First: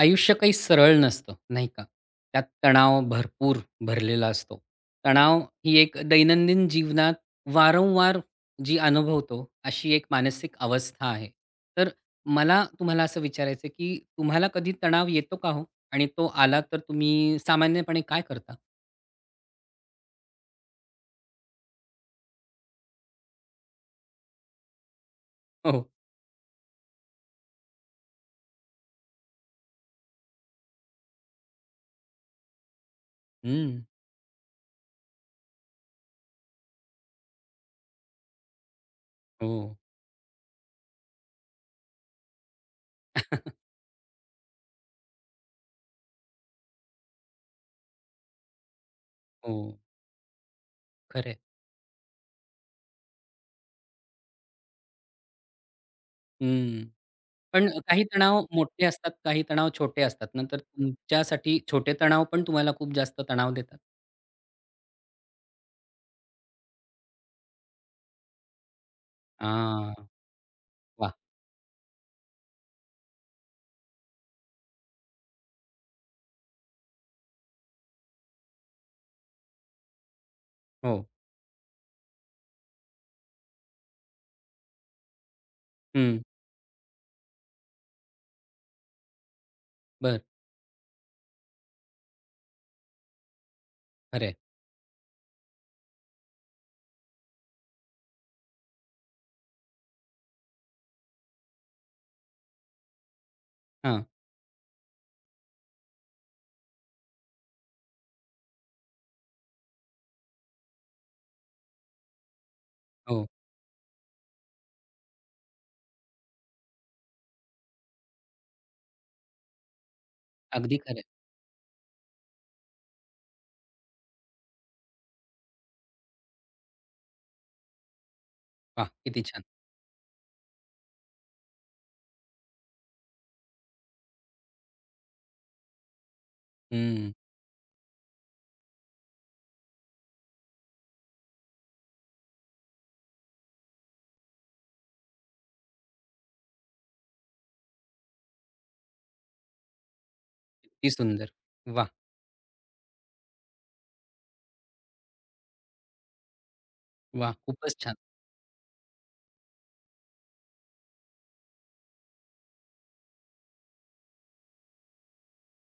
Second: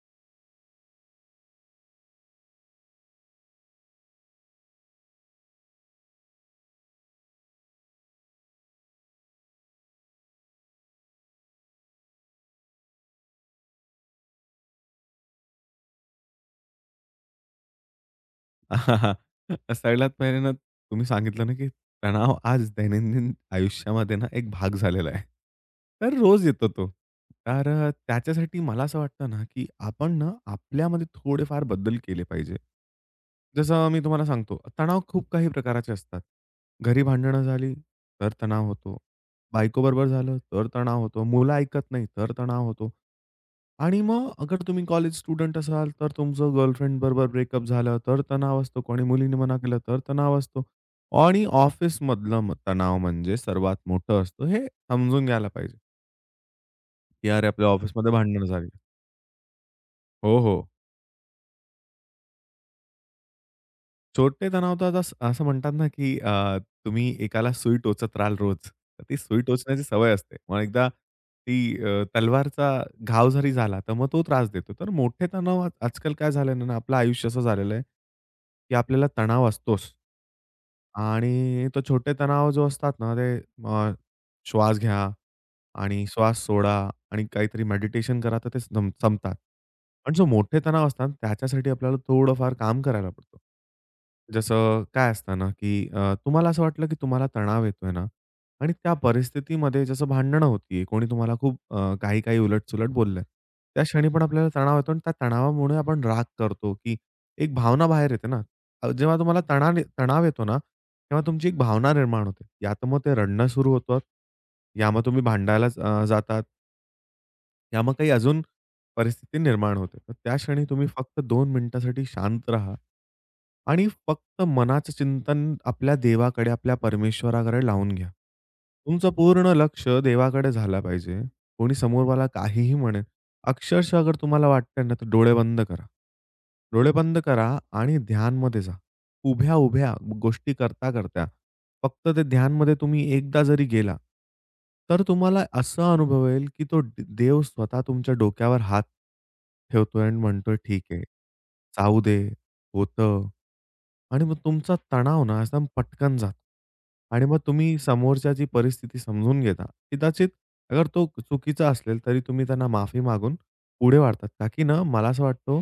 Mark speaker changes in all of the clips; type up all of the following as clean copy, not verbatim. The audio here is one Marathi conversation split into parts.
Speaker 1: आयुष्य काही सरळ नसतं, नाही का? त्यात तणाव भरपूर भरलेला असतो. तणाव ही एक दैनंदिन जीवनात वारंवार जी अनुभवतो, अशी एक मानसिक अवस्था आहे. तर मला तुम्हाला असं विचारायचं आहे, की तुम्हाला कधी तणाव येतो का हो? आणि तो आला तर तुम्ही सामान्यपणे काय करता?
Speaker 2: सगळ्यात पहिले ना तुम्ही सांगितलं ना, की तणाव आज दैनंदिन आयुष्यामध्ये ना एक भाग झालेला आहे.
Speaker 1: हो.
Speaker 2: तर रोज येतो तो. तर त्याच्यासाठी मला असं वाटतं ना, की आपण ना आपल्यामध्ये थोडेफार बदल केले पाहिजे.
Speaker 1: हं.
Speaker 2: जसं मी तुम्हाला सांगतो, तणाव खूप काही प्रकारचे असतात. घरी भांडणं झाली, तर तणाव होतो.
Speaker 1: हो.
Speaker 2: बायकोबरोबर झालं तर तणाव होतो. मुलं ऐकत नाही तर तणाव होतो. आणि मग अगर तुम्ही कॉलेज स्टुडंट असाल, तर तुमचं गर्लफ्रेंडबरोबर ब्रेकअप झालं तर तणाव असतो. कोणी मुलीने
Speaker 1: हो.
Speaker 2: मना केलं तर तणाव असतो.
Speaker 1: खरं आहे.
Speaker 2: आणि ऑफिसमधलं तणाव म्हणजे सर्वात मोठं असतं. हे समजून घ्यायला पाहिजे, की अरे
Speaker 1: पण
Speaker 2: आपल्या
Speaker 1: काही
Speaker 2: ऑफिसमध्ये
Speaker 1: तणाव
Speaker 2: भांडणं झाली.
Speaker 1: मोठे असतात, काही तणाव छोटे असतात
Speaker 2: हो,
Speaker 1: ना, तर
Speaker 2: हो.
Speaker 1: तुमच्यासाठी छोटे तणाव पण तुम्हाला खूप जास्त तणाव देतात?
Speaker 2: छोटे तणाव तर आता असं म्हणतात ना, की तुम्ही एकाला सुई टोचत राहाल रोज. तर ती सुई टोचण्याची
Speaker 1: हां,
Speaker 2: सवय असते. मग एकदा
Speaker 1: वाह!
Speaker 2: ती तलवारचा घाव जरी झाला, तर मग तो त्रास देतो. तर मोठे तणाव आजकाल काय झालं ना, आपलं आयुष्य असं झालेलं आहे, की आपल्याला तणाव असतोच.
Speaker 1: हो.
Speaker 2: आणि तो छोटे तणाव जो असतात ना, ते अ, श्वास घ्या. आणि
Speaker 1: हं.
Speaker 2: श्वास सोडा आणि काहीतरी मेडिटेशन करा, तर ते संपतात. पण
Speaker 1: बरं.
Speaker 2: जो मोठे तणाव असतात, त्याच्यासाठी आपल्याला थोडंफार काम करायला पड़तो.
Speaker 1: खरं
Speaker 2: जसं काय असतं ना, की तुम्हाला असं वाटलं, की तुम्हाला तणाव येतोय ना आणि त्या परिस्थितीमध्ये जसं भांडणं होतीये, कोणी तुम्हाला खूप काही-काही उलट बोललंय. त्या
Speaker 1: हां.
Speaker 2: क्षणी पण आपल्याला तणाव येतो आणि त्या तणावामुळे आपण राग करतो, की एक भावना बाहेर येते ना. जेव्हा तुम्हाला तणाव तणाव येतो ना तेव्हा तुमची एक भावना निर्माण होते. या तर मग ते
Speaker 1: हो.
Speaker 2: रडणं सुरू होतात, या मग तुम्ही भांडायलाच जातात, या मग काही अजून परिस्थिती निर्माण होते. तर त्या क्षणी
Speaker 1: अगदी
Speaker 2: तुम्ही
Speaker 1: खरं आहे.
Speaker 2: फक्त 2 मिनिटासाठी शांत राहा आणि फक्त मनाचं चिंतन आपल्या देवाकडे, आपल्या परमेश्वराकडे लावून घ्या.
Speaker 1: वाह!
Speaker 2: तुमचं
Speaker 1: किती छान.
Speaker 2: पूर्ण लक्ष देवाकडे झालं पाहिजे. कोणी समोरवाला काहीही म्हणेल, अक्षरशः अगर तुम्हाला वाटतंय ना, तर डोळे बंद करा. डोळे
Speaker 1: हं.
Speaker 2: बंद करा आणि ध्यानमध्ये जा. उभ्या-उभ्या गोष्टी करता-करता फक्त ते ध्यानमध्ये तुम्ही एकदा जरी गेला, तर तुम्हाला असा अनुभव येईल, की तो देव स्वतः तुमच्या डोक्यावर हात ठेवतोय आणि म्हणतोय, "ठीक
Speaker 1: किती
Speaker 2: आहे,
Speaker 1: सुंदर. वाह!
Speaker 2: जाऊ दे, होतं." आणि मग तुमचा तणाव ना एकदम पटकन जातो. आणि
Speaker 1: वाह!
Speaker 2: मग
Speaker 1: खूपच
Speaker 2: तुम्ही
Speaker 1: छान.
Speaker 2: समोरच्याची परिस्थिती समजून घेता. कदाचित अगर तो चुकीचा असेल, तरी तुम्ही त्यांना माफी मागून पुढे वाढतात. का की ना मला असं वाटतो,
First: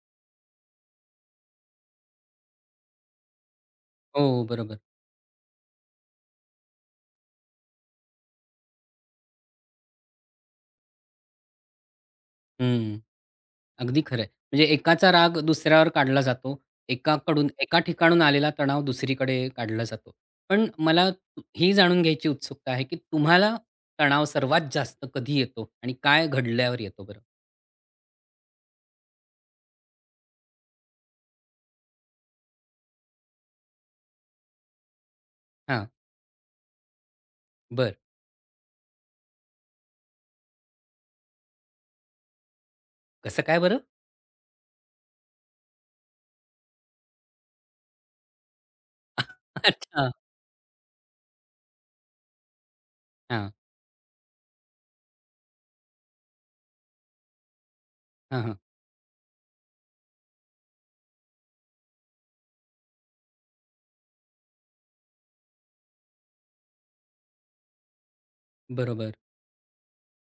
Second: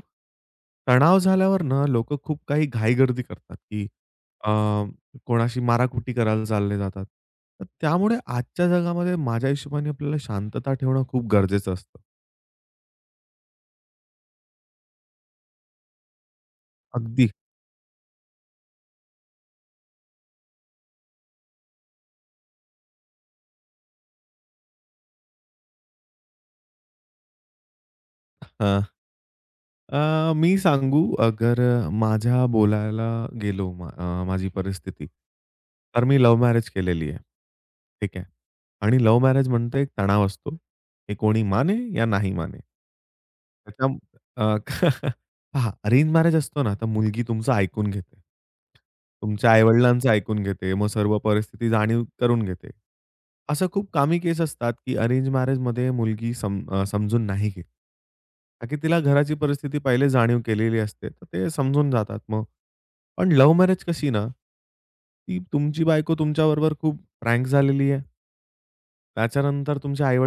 Speaker 2: तणाव झाल्यावर ना लोकं खूप काही घाईगर्दी करतात, की
Speaker 1: हो, हो. बरोबर.
Speaker 2: कोणाशी माराकुटी करायला चालले जातात. तर त्यामुळे आजच्या जगामध्ये माझ्या हिशोबाने आपल्याला शांतता ठेवणं खूप गरजेचं असतं.
Speaker 1: हं. अगदी खरं आहे. म्हणजे एकाचा राग दुसऱ्यावर काढला जातो.
Speaker 2: अगदी.
Speaker 1: एकाकडून एका ठिकाणून आलेला तणाव दुसरीकडे काढला जातो. पण मला ही जाणून घ्यायची उत्सुकता आहे, की तुम्हाला तणाव सर्वात जास्त कधी येतो आणि काय घडल्यावर येतो बरं?
Speaker 2: हां. मी सांगू अगर माझ्या बोलायला गेलो माझी परिस्थिती,
Speaker 1: हां.
Speaker 2: तर मी लव्ह मॅरेज केलेली आहे.
Speaker 1: बरं.
Speaker 2: ठीक आहे. आणि लव्ह मॅरेज म्हणजे एक तणाव असतो. हे कोणी माने या नाही माने.
Speaker 1: कसं काय बरं?
Speaker 2: त्याच्या अ, पहा अरेंज मॅरेज असतो ना, तर मुलगी तुमचं ऐकून घेते. तुमच्या आई-वडिलांचं
Speaker 1: अच्छा.
Speaker 2: ऐकून घेते. मग सर्व परिस्थिती जाणीव करून घेते.
Speaker 1: हां.
Speaker 2: असं खूप कामी केस असतात, की अरेंज मॅरेजमध्ये मुलगी समजून नाही घेत.
Speaker 1: हां, हां.
Speaker 2: का की तिला घराची परिस्थिती पहिले जाणीव केलेली असते. तर ते समजून जातात मग. पण लव्ह मॅरेज कशी ना, की तुमची बायको तुमच्याबरोबर खूप फ्रँक झालेली आहे.
Speaker 1: बरोबर.
Speaker 2: त्याच्यानंतर तुमच्या आई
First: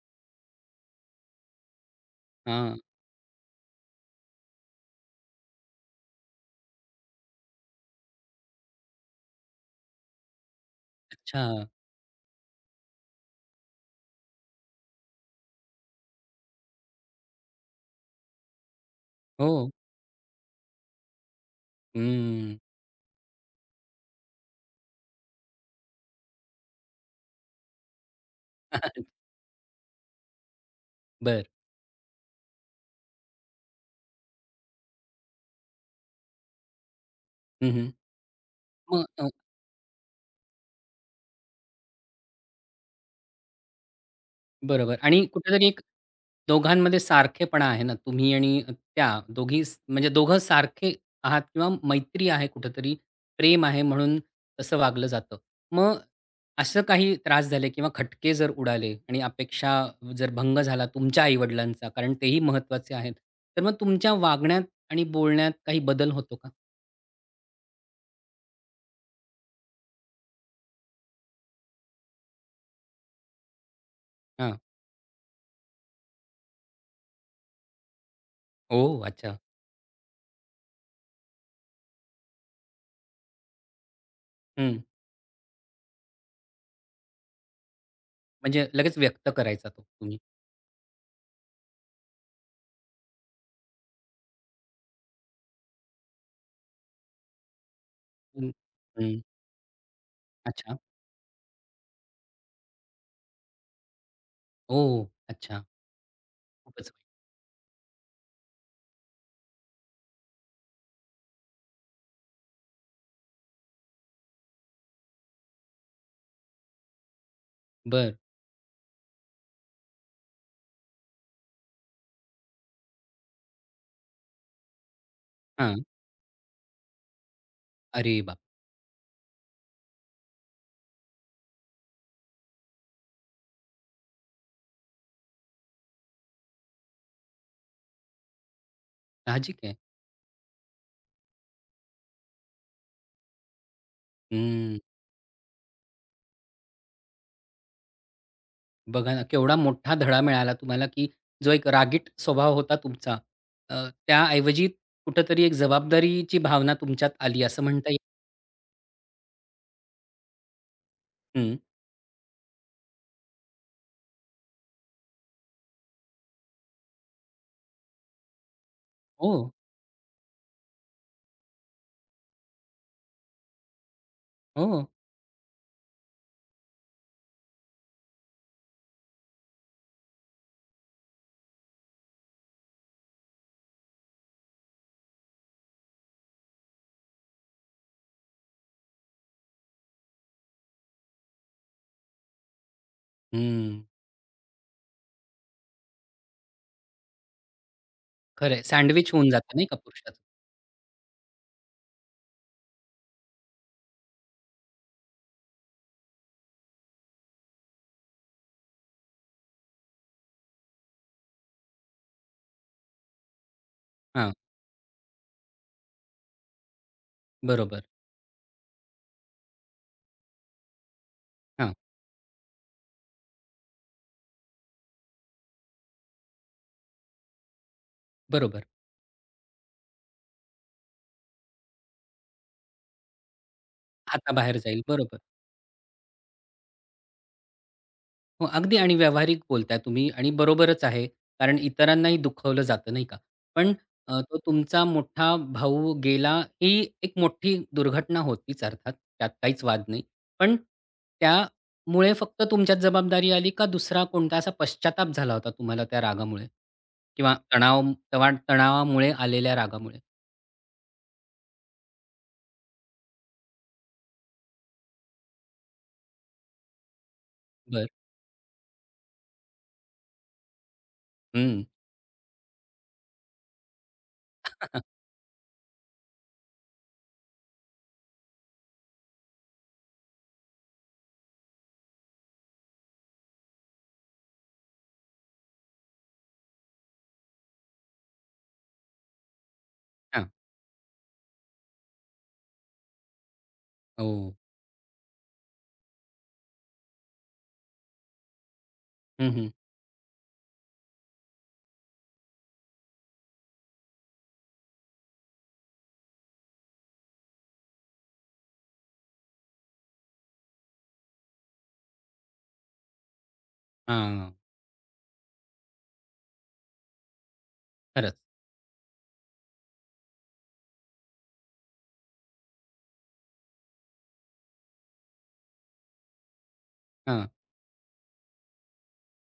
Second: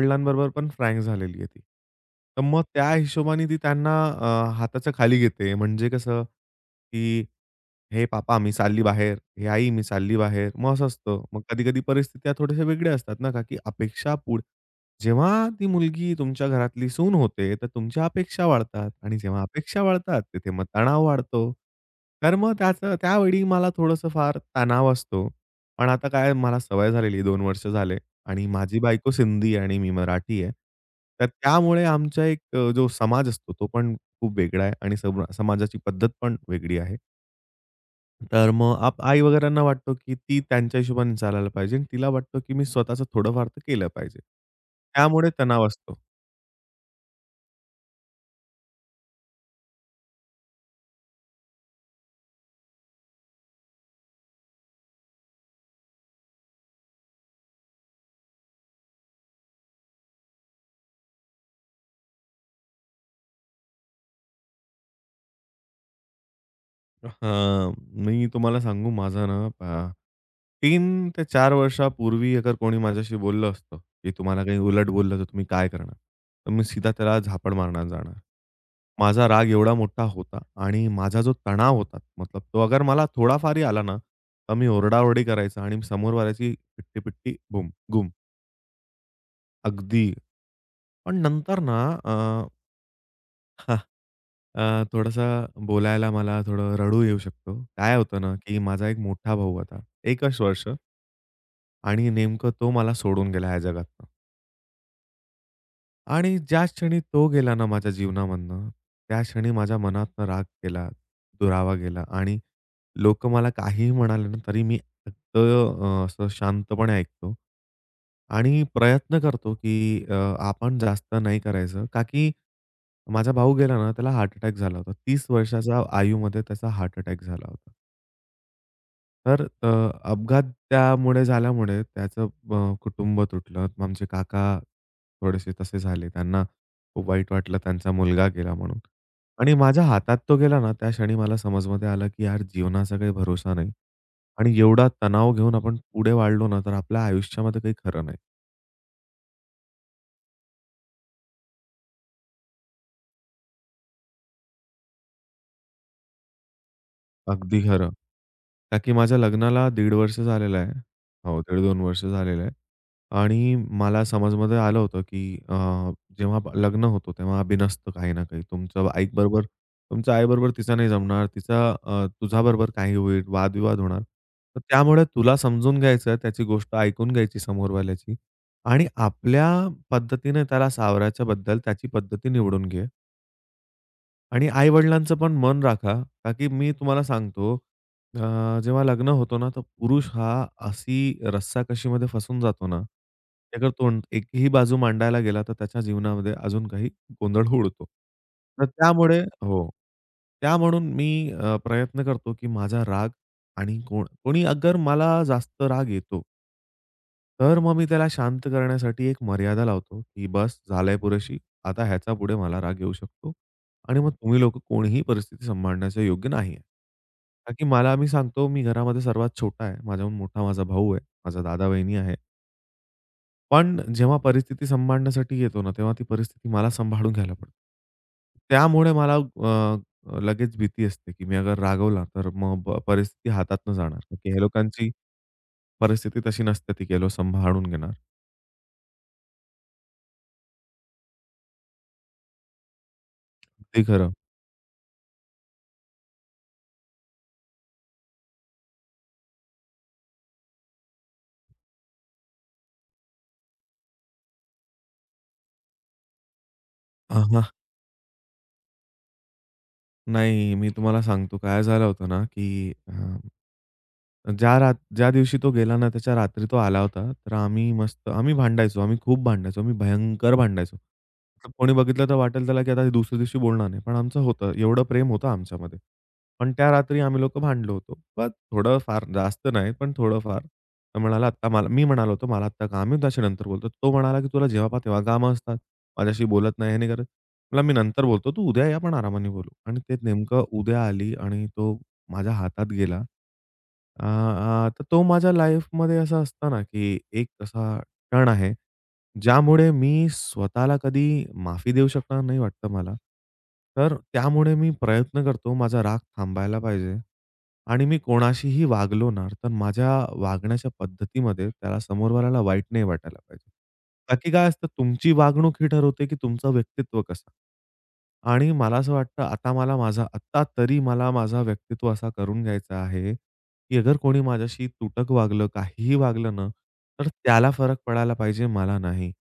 Speaker 2: पण फ्रँक झालेली आहे ती. तर मग
Speaker 1: हां.
Speaker 2: त्या हिशोबाने ती त्यांना हाताच्या खाली घेते. म्हणजे कसं, की "हे पापा मी चालली बाहेर, हे आई मी चालली बाहेर." मग असं असतं. मग
Speaker 1: अच्छा.
Speaker 2: कधी-कधी परिस्थित्या थोड्याशा वेगळ्या असतात ना, का की अपेक्षा पुढ जेव्हा ती मुलगी तुमच्या घरातली सून होते, तर तुमच्या अपेक्षा वाढतात आणि जेव्हा
Speaker 1: हो.
Speaker 2: अपेक्षा वाढतात, तिथे मग तणाव वाढतो. तर मग
Speaker 1: हम्म.
Speaker 2: त्याचं त्यावेळी मला थोडंसं फार तणाव असतो. पण आता काय मला सवय झालेली आहे 2 वर्ष झाले आणि माझी बायको सिंधी आहे आणि मी मराठी आहे. तर
Speaker 1: बरं.
Speaker 2: त्यामुळे आमचा एक जो समाज असतो, तो पण खूप वेगळा आहे आणि समाजाची पद्धत पण वेगळी आहे.
Speaker 1: हं, हं.
Speaker 2: तर मग
Speaker 1: मग
Speaker 2: आई वगैरेंना वाटतो, की ती त्यांच्या हिशोबाने चालायला पाहिजे आणि तिला वाटतो, की मी स्वतःचं थोडंफार तर केलं पाहिजे.
Speaker 1: बरोबर आणि
Speaker 2: त्यामुळे तणाव
Speaker 1: कुठेतरी एक
Speaker 2: असतो.
Speaker 1: दोघांमध्ये सारखेपणा आहे ना, तुम्ही आणि त्या म्हणजे दोघं सारखे आहात किंवा मैत्री आहे कुठेतरी, प्रेम आहे म्हणून तसं वागलं जातं. मग असं काही त्रास झाले किंवा खटके जर उडाले आणि अपेक्षा जर भंग झाला तुमच्या आई-वडिलांचा, कारण तेही महत्त्वाचे आहेत. तर मग तुमच्या वागण्यात आणि बोलण्यात काही बदल होतो का?
Speaker 2: हां, मी तुम्हाला सांगू माझा ना पहा 3 ते 4 वर्षापूर्वी अगर कोणी माझ्याशी बोललं असतं, की तुम्हाला
Speaker 1: हां.
Speaker 2: काही उलट बोललं तर तुम्ही काय करणार? तर मी सीधा त्याला झापड मारण्याला जाणार.
Speaker 1: ओह!
Speaker 2: माझा
Speaker 1: अच्छा.
Speaker 2: राग एवढा मोठा होता आणि माझा जो तणाव होता मतलब तो अगर मला थोडाफारही आला ना, तर मी
Speaker 1: हं.
Speaker 2: ओरडाओरडी करायचा आणि समोरवाल्याची पिट्टी-पिट्टी बूम, गुम.
Speaker 1: म्हणजे लगेच व्यक्त करायचा तो
Speaker 2: अगदी. पण नंतर ना अ, अ, थोडंसं बोलायला मला थोडं रडू येऊ शकतो. काय होतं ना,
Speaker 1: हं,
Speaker 2: की माझा एक
Speaker 1: हं.
Speaker 2: मोठा भाऊ होता. 1च वर्ष
Speaker 1: अच्छा.
Speaker 2: आणि नेमकं तो मला सोडून गेला ह्या जगातनं.
Speaker 1: ओह! अच्छा.
Speaker 2: आणि ज्या
Speaker 1: खूपच वाईट.
Speaker 2: क्षणी तो गेला ना माझ्या जीवनामधनं, त्या क्षणी माझ्या मनातनं राग गेला, दुरावा गेला आणि लोक मला काहीही म्हणाले ना, तरी मी फक्त असं शांतपणे ऐकतो
Speaker 1: बरं.
Speaker 2: आणि प्रयत्न करतो, की आपण जास्त नाही करायचं. का की माझा भाऊ गेला ना, त्याला हार्ट अटॅक झाला होता. 30
Speaker 1: हां.
Speaker 2: वर्षाच्या आयुमध्ये त्याचा हार्ट अटॅक झाला होता.
Speaker 1: अरे बाप!
Speaker 2: तर अपघात त्यामुळे झाल्यामुळे त्याचं कुटुंब तुटलं. आमचे काका थोडेसे तसे झाले. त्यांना खूप वाईट वाटलं त्यांचा मुलगा गेला म्हणून. आणि
Speaker 1: साहजिक आहे.
Speaker 2: माझ्या हातात तो गेला ना, त्या क्षणी मला समजमध्ये आलं, की यार जीवनाचा काही भरोसा नाही आणि
Speaker 1: हं.
Speaker 2: एवढा तणाव घेऊन आपण पुढे वाढलो ना, तर आपल्या आयुष्यामध्ये काही खरं नाही.
Speaker 1: बघा ना, केवढा मोठा धडा मिळाला तुम्हाला, की जो एक रागीट स्वभाव होता तुमचा, त्याऐवजी कुठेतरी एक जबाबदारीची भावना तुमच्यात आली
Speaker 2: अगदी
Speaker 1: असं म्हणता
Speaker 2: खरं.
Speaker 1: येईल.
Speaker 2: का की माझ्या लग्नाला दीड वर्ष झालेलं आहे. हो,
Speaker 1: हं.
Speaker 2: दीड-दोन वर्ष झालेलं आहे. आणि मला समजमध्ये आलं होतं, की जेव्हा लग्न होतो तेव्हा बिनसतं काही ना काही. तुमचं
Speaker 1: हो,
Speaker 2: आईबरोबर तुमच्या आईबरोबर तिचं नाही जमणार. तिचा तुझ्याबरोबर काही होईल, वादविवाद होणार. तर
Speaker 1: हो.
Speaker 2: त्यामुळे तुला समजून घ्यायचं, त्याची गोष्ट ऐकून घ्यायची समोरवाल्याची आणि आपल्या पद्धतीने त्याला सावरायच्याबद्दल त्याची पद्धती निवडून घे. आणि आई-वडिलांचं पण मन राखा, का की मी तुम्हाला सांगतो, जेव्हा लग्न होतो ना, तर पुरुष हा अशी रस्साकशीमध्ये फसून जातो ना, की अगर
Speaker 1: हं.
Speaker 2: तो एकही बाजू मांडायला गेला, तर त्याच्या जीवनामध्ये अजून काही गोंधळ उडतो.
Speaker 1: खरं आहे.
Speaker 2: तर
Speaker 1: सँडविच
Speaker 2: त्यामुळे
Speaker 1: होऊन जातं नाही
Speaker 2: हो.
Speaker 1: का पुरुषाचं.
Speaker 2: त्या म्हणून मी प्रयत्न करतो, की माझा राग आणि कोणी अगर मला जास्त राग येतो तर मग मी त्याला शांत करण्यासाठी एक मर्यादा लावतो, की बस झालंय पुरेशी. आता ह्याच्यापुढे मला राग येऊ शकतो. आणि मग
Speaker 1: हां.
Speaker 2: तुम्ही लोकं कोणीही परिस्थिती सांभाळण्याच्या योग्य नाही आहे. का की
Speaker 1: बरोबर.
Speaker 2: मी सांगतो मी घरामध्ये सर्वात छोटा आहे. माझ्याहून मोठा माझा भाऊ आहे. माझा
Speaker 1: हां.
Speaker 2: दादा-वहिनी आहे. पण जेव्हा परिस्थिती सांभाळण्यासाठी येतो ना, तेव्हा ती परिस्थिती मला सांभाळून घ्यायला पडते.
Speaker 1: बरोबर.
Speaker 2: त्यामुळे मला लगेच भीती असते, की मी अगर रागवला तर मग परिस्थिती हातातनं जाणार. की हे
Speaker 1: हाताबाहेर जाईल.
Speaker 2: लोकांची
Speaker 1: बरोबर.
Speaker 2: परिस्थिती तशी नसते, ती लोक सांभाळून घेणार.
Speaker 1: हो, अगदी आणि व्यावहारिक बोलताय तुम्ही आणि बरोबरच आहे. कारण इतरांनाही दुखावलं जातं नाही का? पण
Speaker 2: अगदी खरं.
Speaker 1: तो तुमचा मोठा भाऊ गेला ही एक मोठी दुर्घटना होतीच अर्थात, त्यात काहीच वाद नाही. पण त्यामुळे फक्त तुमच्याच जबाबदारी आली का दुसरा कोणता असा पश्चाताप झाला होता तुम्हाला त्या रागामुळे?
Speaker 2: हां,
Speaker 1: किंवा
Speaker 2: हां.
Speaker 1: तणाव तणावामुळे आलेल्या रागामुळे?
Speaker 2: नाही, मी तुम्हाला सांगतो काय झालं होतं ना, की ज्या दिवशी तो गेला ना, त्याच्या रात्री तो आला होता. तर
Speaker 1: बरं.
Speaker 2: आम्ही भांडायचो. आम्ही खूप भांडायचो. आम्ही भयंकर भांडायचो. मतलब
Speaker 1: हं.
Speaker 2: कोणी बघितलं तर वाटेल त्याला, की आता हे दुसऱ्या दिवशी बोलणार नाही. पण आमचं होतं, एवढं प्रेम होतं आमच्यामध्ये. पण त्या रात्री आम्ही लोकं भांडलो होतो. पण थोडं फार, जास्त नाही, पण थोडंफार. तर म्हणाला, "आत्ता मला" मी म्हणालो होतो, "मला आत्ता काम आहे, मी नंतर बोलतो." तो म्हणाला, "की तुला जेव्हा पाहा तेव्हा कामं असतात. माझ्याशी बोलत नाही, हे नाही करत." म्हटलं, "मी नंतर बोलतो. तू उद्या ये, आपण आरामाने बोलू." आणि ते
Speaker 1: हां.
Speaker 2: नेमकं उद्या आली आणि तो माझ्या हातात गेला. अ,
Speaker 1: हो.
Speaker 2: अ, तर तो माझ्या लाईफमध्ये असा असतो ना, की एक असा टर्न आहे,
Speaker 1: हं, हं.
Speaker 2: ज्यामुळे मी स्वतःला कधी माफी देऊ शकणार नाही वाटतं मला. तर त्यामुळे मी प्रयत्न करतो माझा राग थांबायला पाहिजे आणि मी कोणाशीही वागलो ना, तर माझ्या वागण्याच्या पद्धतीमध्ये त्याला समोरवाल्याला वाईट नाही वाटायला पाहिजे. बाकी
Speaker 1: हां.
Speaker 2: काय असतं तुमची वागणूक ही ठरवते, की तुमचं व्यक्तित्व कसं.
Speaker 1: खरंच.
Speaker 2: आणि मला असं वाटतं आता मला माझा आत्ता तरी मला माझा व्यक्तित्व असा करून घ्यायचा आहे, की अगर कोणी माझ्याशी तुटक वागलं, काहीही वागलं ना, तर
Speaker 1: हां.
Speaker 2: त्याला फरक पडायला पाहिजे, मला नाही.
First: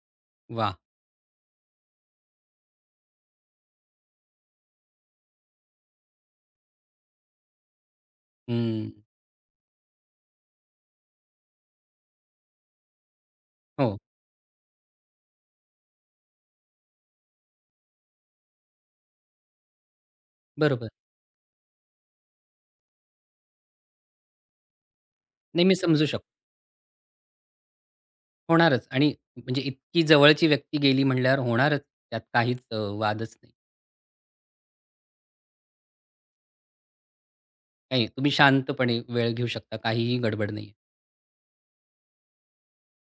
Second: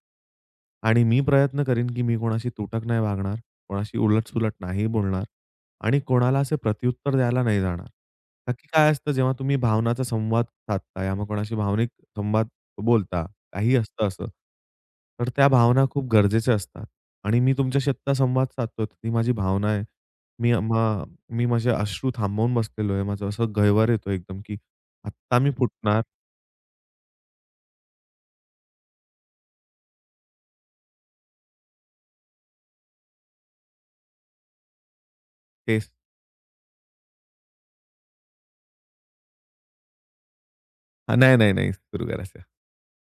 Speaker 1: वाह!
Speaker 2: आणि मी प्रयत्न करीन, की मी कोणाशी तुटक नाही वागणार, कोणाशी उलट-सुलट नाही बोलणार आणि कोणाला असे प्रत्युत्तर द्यायला नाही जाणार. का की
Speaker 1: हं.
Speaker 2: काय असतं, जेव्हा तुम्ही भावनाचा संवाद साधता या मग कोणाशी भावनिक संवाद बोलता, काही
Speaker 1: हो.
Speaker 2: असतं असं, तर त्या भावना खूप गरजेच्या असतात आणि मी तुमच्याशी आत्ता संवाद साधतोय, ती माझी भावना आहे. मी अ,
Speaker 1: बरोबर.
Speaker 2: मी माझे अश्रू थांबवून बसलेलो आहे. माझं असं गैवार येतो एकदम, की आत्ता मी
Speaker 1: नाही मी
Speaker 2: फुटणार.
Speaker 1: समजू शकतो. होणारच आणि म्हणजे इतकी जवळची व्यक्ती गेली म्हटल्यावर होणारच. त्यात काहीच वादच नाही.
Speaker 2: तेच
Speaker 1: नाही, तुम्ही शांतपणे वेळ घेऊ शकता. काहीही गडबड नाहीये.
Speaker 2: हां, नाही सुरू करायचं.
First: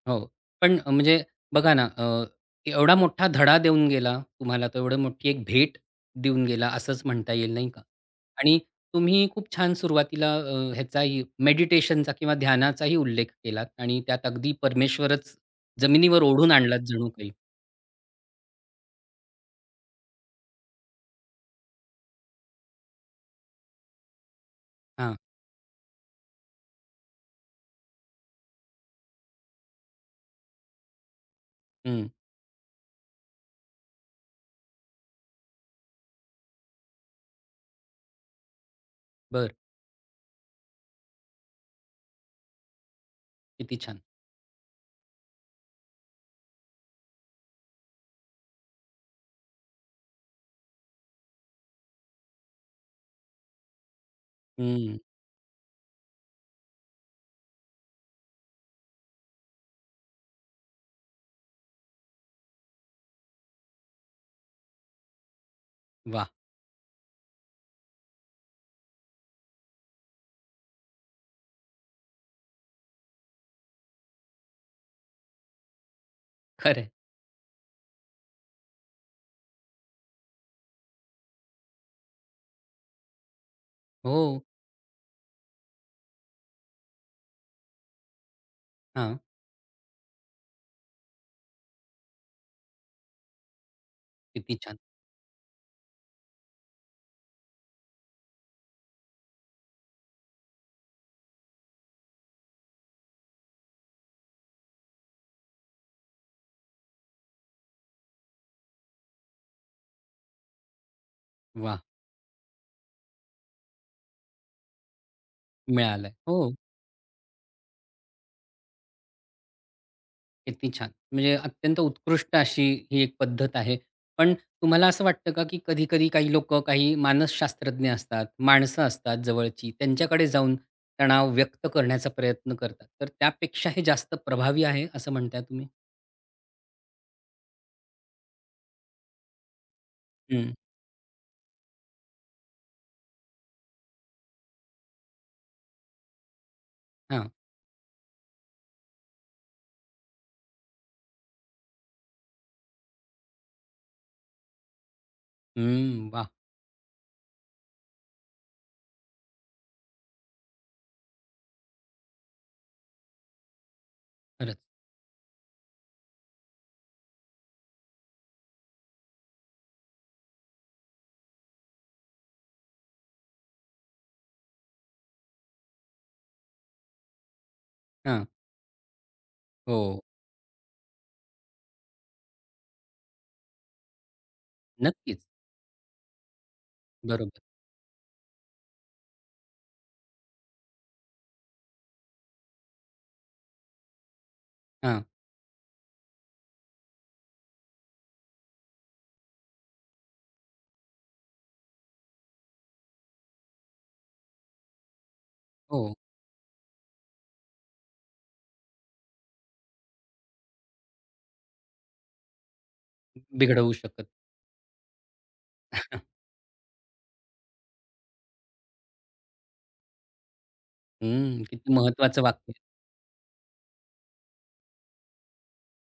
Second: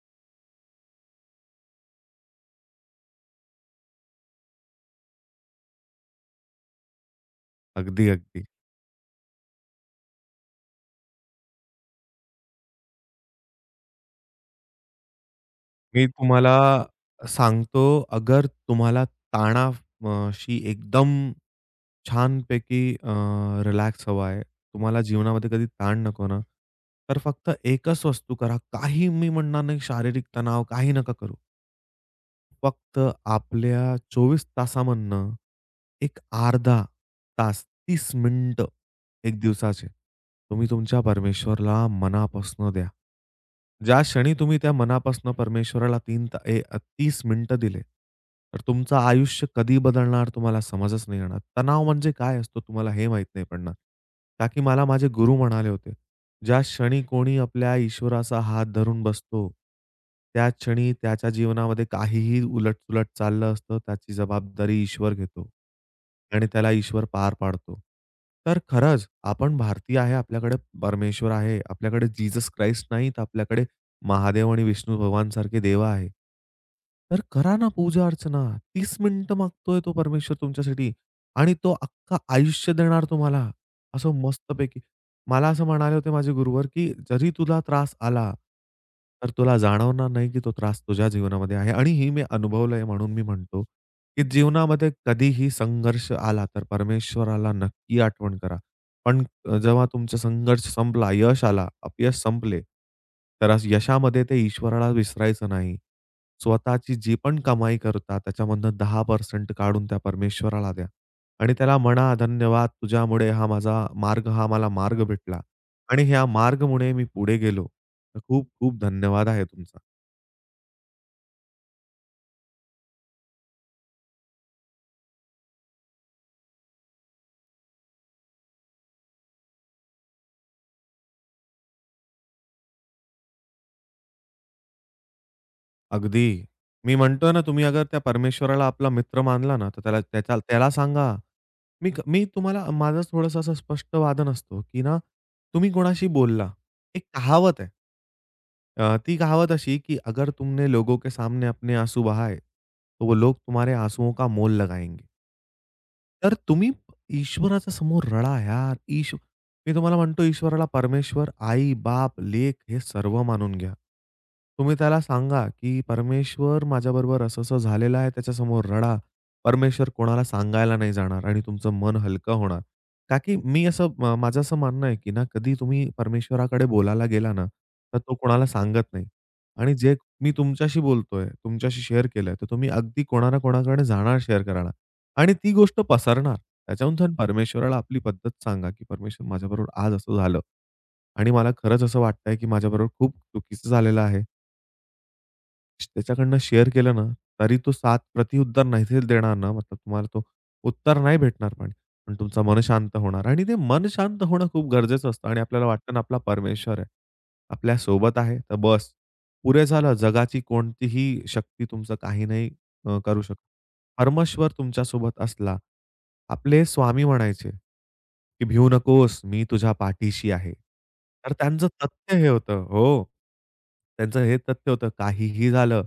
Speaker 1: हो. पण म्हणजे बघा ना, एवढा मोठा धडा देऊन गेला तुम्हाला, तर एवढी मोठी एक भेट देऊन गेला असंच म्हणता येईल, नाही का?
Speaker 2: अगदी, अगदी.
Speaker 1: आणि तुम्ही खूप छान सुरुवातीला ह्याचाही मेडिटेशनचा किंवा ध्यानाचाही उल्लेख केलात आणि त्यात अगदी परमेश्वरच
Speaker 2: मी
Speaker 1: जमिनीवर ओढून
Speaker 2: तुम्हाला
Speaker 1: आणलात जणू काही.
Speaker 2: सांगतो अगर तुम्हाला ताणाव ...शी एकदम छानपैकी रिलॅक्स हवा आहे. तुम्हाला
Speaker 1: हां.
Speaker 2: जीवनामध्ये कधी ताण नको ना, तर फक्त एकच वस्तू करा. काही मी म्हणणार नाही शारीरिक तणाव काही नका करू.
Speaker 1: हं.
Speaker 2: फक्त आपल्या 24 तासामधनं एक अर्धा तास 30 मिनिटं एक
Speaker 1: बरं.
Speaker 2: दिवसाचे तुम्ही तुमच्या परमेश्वरला मनापासून द्या.
Speaker 1: किती छान.
Speaker 2: ज्या क्षणी तुम्ही त्या मनापासून परमेश्वराला 30 मिनिटं दिले, तर तुमचं आयुष्य कधी बदलणार तुम्हाला समजच नाही येणार. तणाव म्हणजे काय असतो तुम्हाला हे माहीत नाही पडणार. का की मला
Speaker 1: हं.
Speaker 2: माझे गुरु म्हणाले होते, ज्या क्षणी कोणी आपल्या ईश्वराचा हात धरून बसतो, त्या क्षणी त्याच्या जीवनामध्ये काहीही उलट-सुलट चाललं असतं, त्याची जबाबदारी ईश्वर घेतो
Speaker 1: वाह!
Speaker 2: आणि त्याला ईश्वर पार पाडतो. तर खरंच आपण भारतीय आहे, आपल्याकडे परमेश्वर आहे, आपल्याकडे जीसस क्राइस्ट नाही, तर आपल्याकडे महादेव आणि विष्णू भगवानसारखे देव आहे.
Speaker 1: खरं
Speaker 2: तर करा ना पूजा-अर्चना. 30 मिनिटं मागतोय तो परमेश्वर तुमच्यासाठी आणि तो अख्खं आयुष्य देणार तुम्हाला, असं
Speaker 1: हो.
Speaker 2: मस्तपैकी. मला असं म्हणाले होते माझे गुरुवर, की जरी तुला त्रास आला,
Speaker 1: हां.
Speaker 2: तर तुला जाणवणार नाही, की तो त्रास तुझ्या जीवनामध्ये आहे आणि हे मी अनुभवलंय म्हणून मी म्हणतो, की
Speaker 1: किती छान.
Speaker 2: जीवनामध्ये कधीही संघर्ष आला, तर परमेश्वराला नक्की आठवण करा. पण जेव्हा तुमचा संघर्ष संपला, यश आला, अपयश संपले, तर यशामध्ये ते ईश्वराला विसरायचं नाही. स्वतःची जी पण कमाई करता, त्याच्यामधनं 10% काढून त्या परमेश्वराला द्या. आणि त्याला
Speaker 1: वाह!
Speaker 2: म्हणा, "धन्यवाद तुझ्यामुळे हा मला मार्ग भेटला आणि
Speaker 1: मिळालंय.
Speaker 2: ह्या
Speaker 1: हो,
Speaker 2: मार्गमुळे मी पुढे गेलो. तर खूप-खूप धन्यवाद आहे तुमचा."
Speaker 1: किती छान. म्हणजे अत्यंत उत्कृष्ट अशी ही एक पद्धत आहे. पण तुम्हाला असं वाटतं का, की कधी-कधी काही लोकं, काही मानसशास्त्रज्ञ असतात, माणसं असतात जवळची, त्यांच्याकडे जाऊन तणाव व्यक्त करण्याचा प्रयत्न करतात. तर त्यापेक्षा हे जास्त प्रभावी आहे असं म्हणताय तुम्ही?
Speaker 2: अगदी. मी म्हणतोय ना, तुम्ही अगर त्या परमेश्वराला आपला मित्र मानला ना, तर
Speaker 1: हं.
Speaker 2: त्याला सांगा. मी तुम्हाला माझं थोडंसं असं स्पष्ट वादन असतो, की ना तुम्ही कोणाशी बोलला. एक
Speaker 1: हां.
Speaker 2: कहावत आहे. ती कहावत अशी की अगर तुमने लोगों के सामने अपने आँसू बहाए, तो वो लोग तुम्हारे आँसुओं का मोल लगाएंगे.
Speaker 1: हं. वाह!
Speaker 2: तर तुम्ही ईश्वराच्या समोर रडा यार. मी तुम्हाला म्हणतो ईश्वराला परमेश्वर, आई, बाप, लेक हे सर्व मानून घ्या.
Speaker 1: खरंच.
Speaker 2: तुम्ही त्याला सांगा, की "परमेश्वर माझ्याबरोबर असं-असं झालेलं आहे." त्याच्यासमोर रडा. परमेश्वर कोणाला सांगायला नाही जाणार आणि तुमचं मन हलकं होणार. का की मी असं म माझं असं मानणं आहे, की ना कधी तुम्ही परमेश्वराकडे बोलायला गेला ना, तर तो
Speaker 1: हां.
Speaker 2: कोणाला सांगत नाही. आणि
Speaker 1: हो.
Speaker 2: जे मी तुमच्याशी बोलतोय, तुमच्याशी शेअर केलंय, तर तुम्ही अगदी कोणा ना कोणाकडे जाणार शेअर करायला.
Speaker 1: नक्कीच.
Speaker 2: आणि ती गोष्ट पसरणार. त्याच्याहून छान
Speaker 1: बरोबर.
Speaker 2: परमेश्वराला आपली पद्धत सांगा, की "परमेश्वर माझ्याबरोबर आज असं झालं आणि मला खरंच असं वाटतंय, की माझ्याबरोबर खूप चुकीचं झालेलं आहे."
Speaker 1: हां.
Speaker 2: त्याच्याकडनं शेअर केलं ना, तरी तो 7 प्रतिउत्तर नाही देणार ना, मतलब तुम्हाला तो उत्तर नाही भेटणार पण. पण तुमचं मन शांत होणार आणि ते मन शांत होणं खूप गरजेचं असतं आणि आपल्याला वाटतं
Speaker 1: हो.
Speaker 2: ना, आपला परमेश्वर आहे. आपल्या सोबत आहे, तर बस पुरे झालं. जगाची कोणतीही शक्ती तुमचं काही नाही करू शकत.
Speaker 1: बिघडवू शकत.
Speaker 2: परमेश्वर तुमच्यासोबत असला, आपले स्वामी म्हणायचे, की "भिऊ नकोस, मी तुझ्या पाठीशी आहे." तर
Speaker 1: हं.
Speaker 2: त्यांचं
Speaker 1: किती
Speaker 2: तथ्य
Speaker 1: महत्वाचं
Speaker 2: हे
Speaker 1: वाक्य.
Speaker 2: होतं हो. त्यांचं हे तथ्य होतं, "काहीही झालं,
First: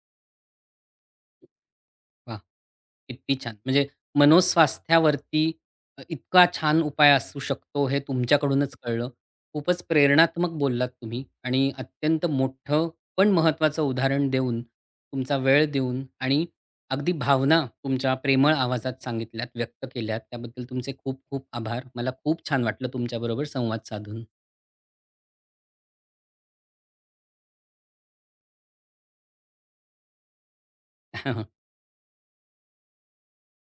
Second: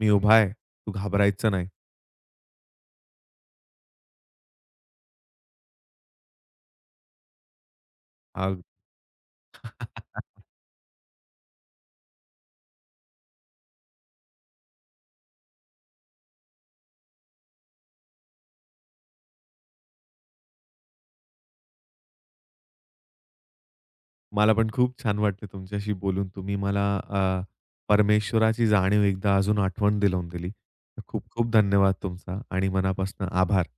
Speaker 2: मी उभा आहे. तू घाबरायचं नाही."
Speaker 1: वाह! किती छान! म्हणजे मनोस्वास्थ्यावरती इतका छान उपाय असू शकतो हे
Speaker 2: अग
Speaker 1: तुमच्याकडूनच कळलं. खूपच प्रेरणात्मक बोललात तुम्ही आणि अत्यंत मोठं पण महत्त्वाचं उदाहरण देऊन, तुमचा वेळ देऊन आणि अगदी भावना तुमच्या प्रेमळ आवाजात सांगितल्यात, व्यक्त केल्यात. त्याबद्दल तुमचे खूप खूप आभार. मला खूप छान वाटलं तुमच्याबरोबर संवाद साधून.
Speaker 2: मला पण खूप छान वाटलं तुमच्याशी बोलून. तुम्ही मला परमेश्वराची जाणीव एकदा अजून आठवण दिलवून दिली. तर खूप खूप धन्यवाद तुमचा आणि मनापासून आभार.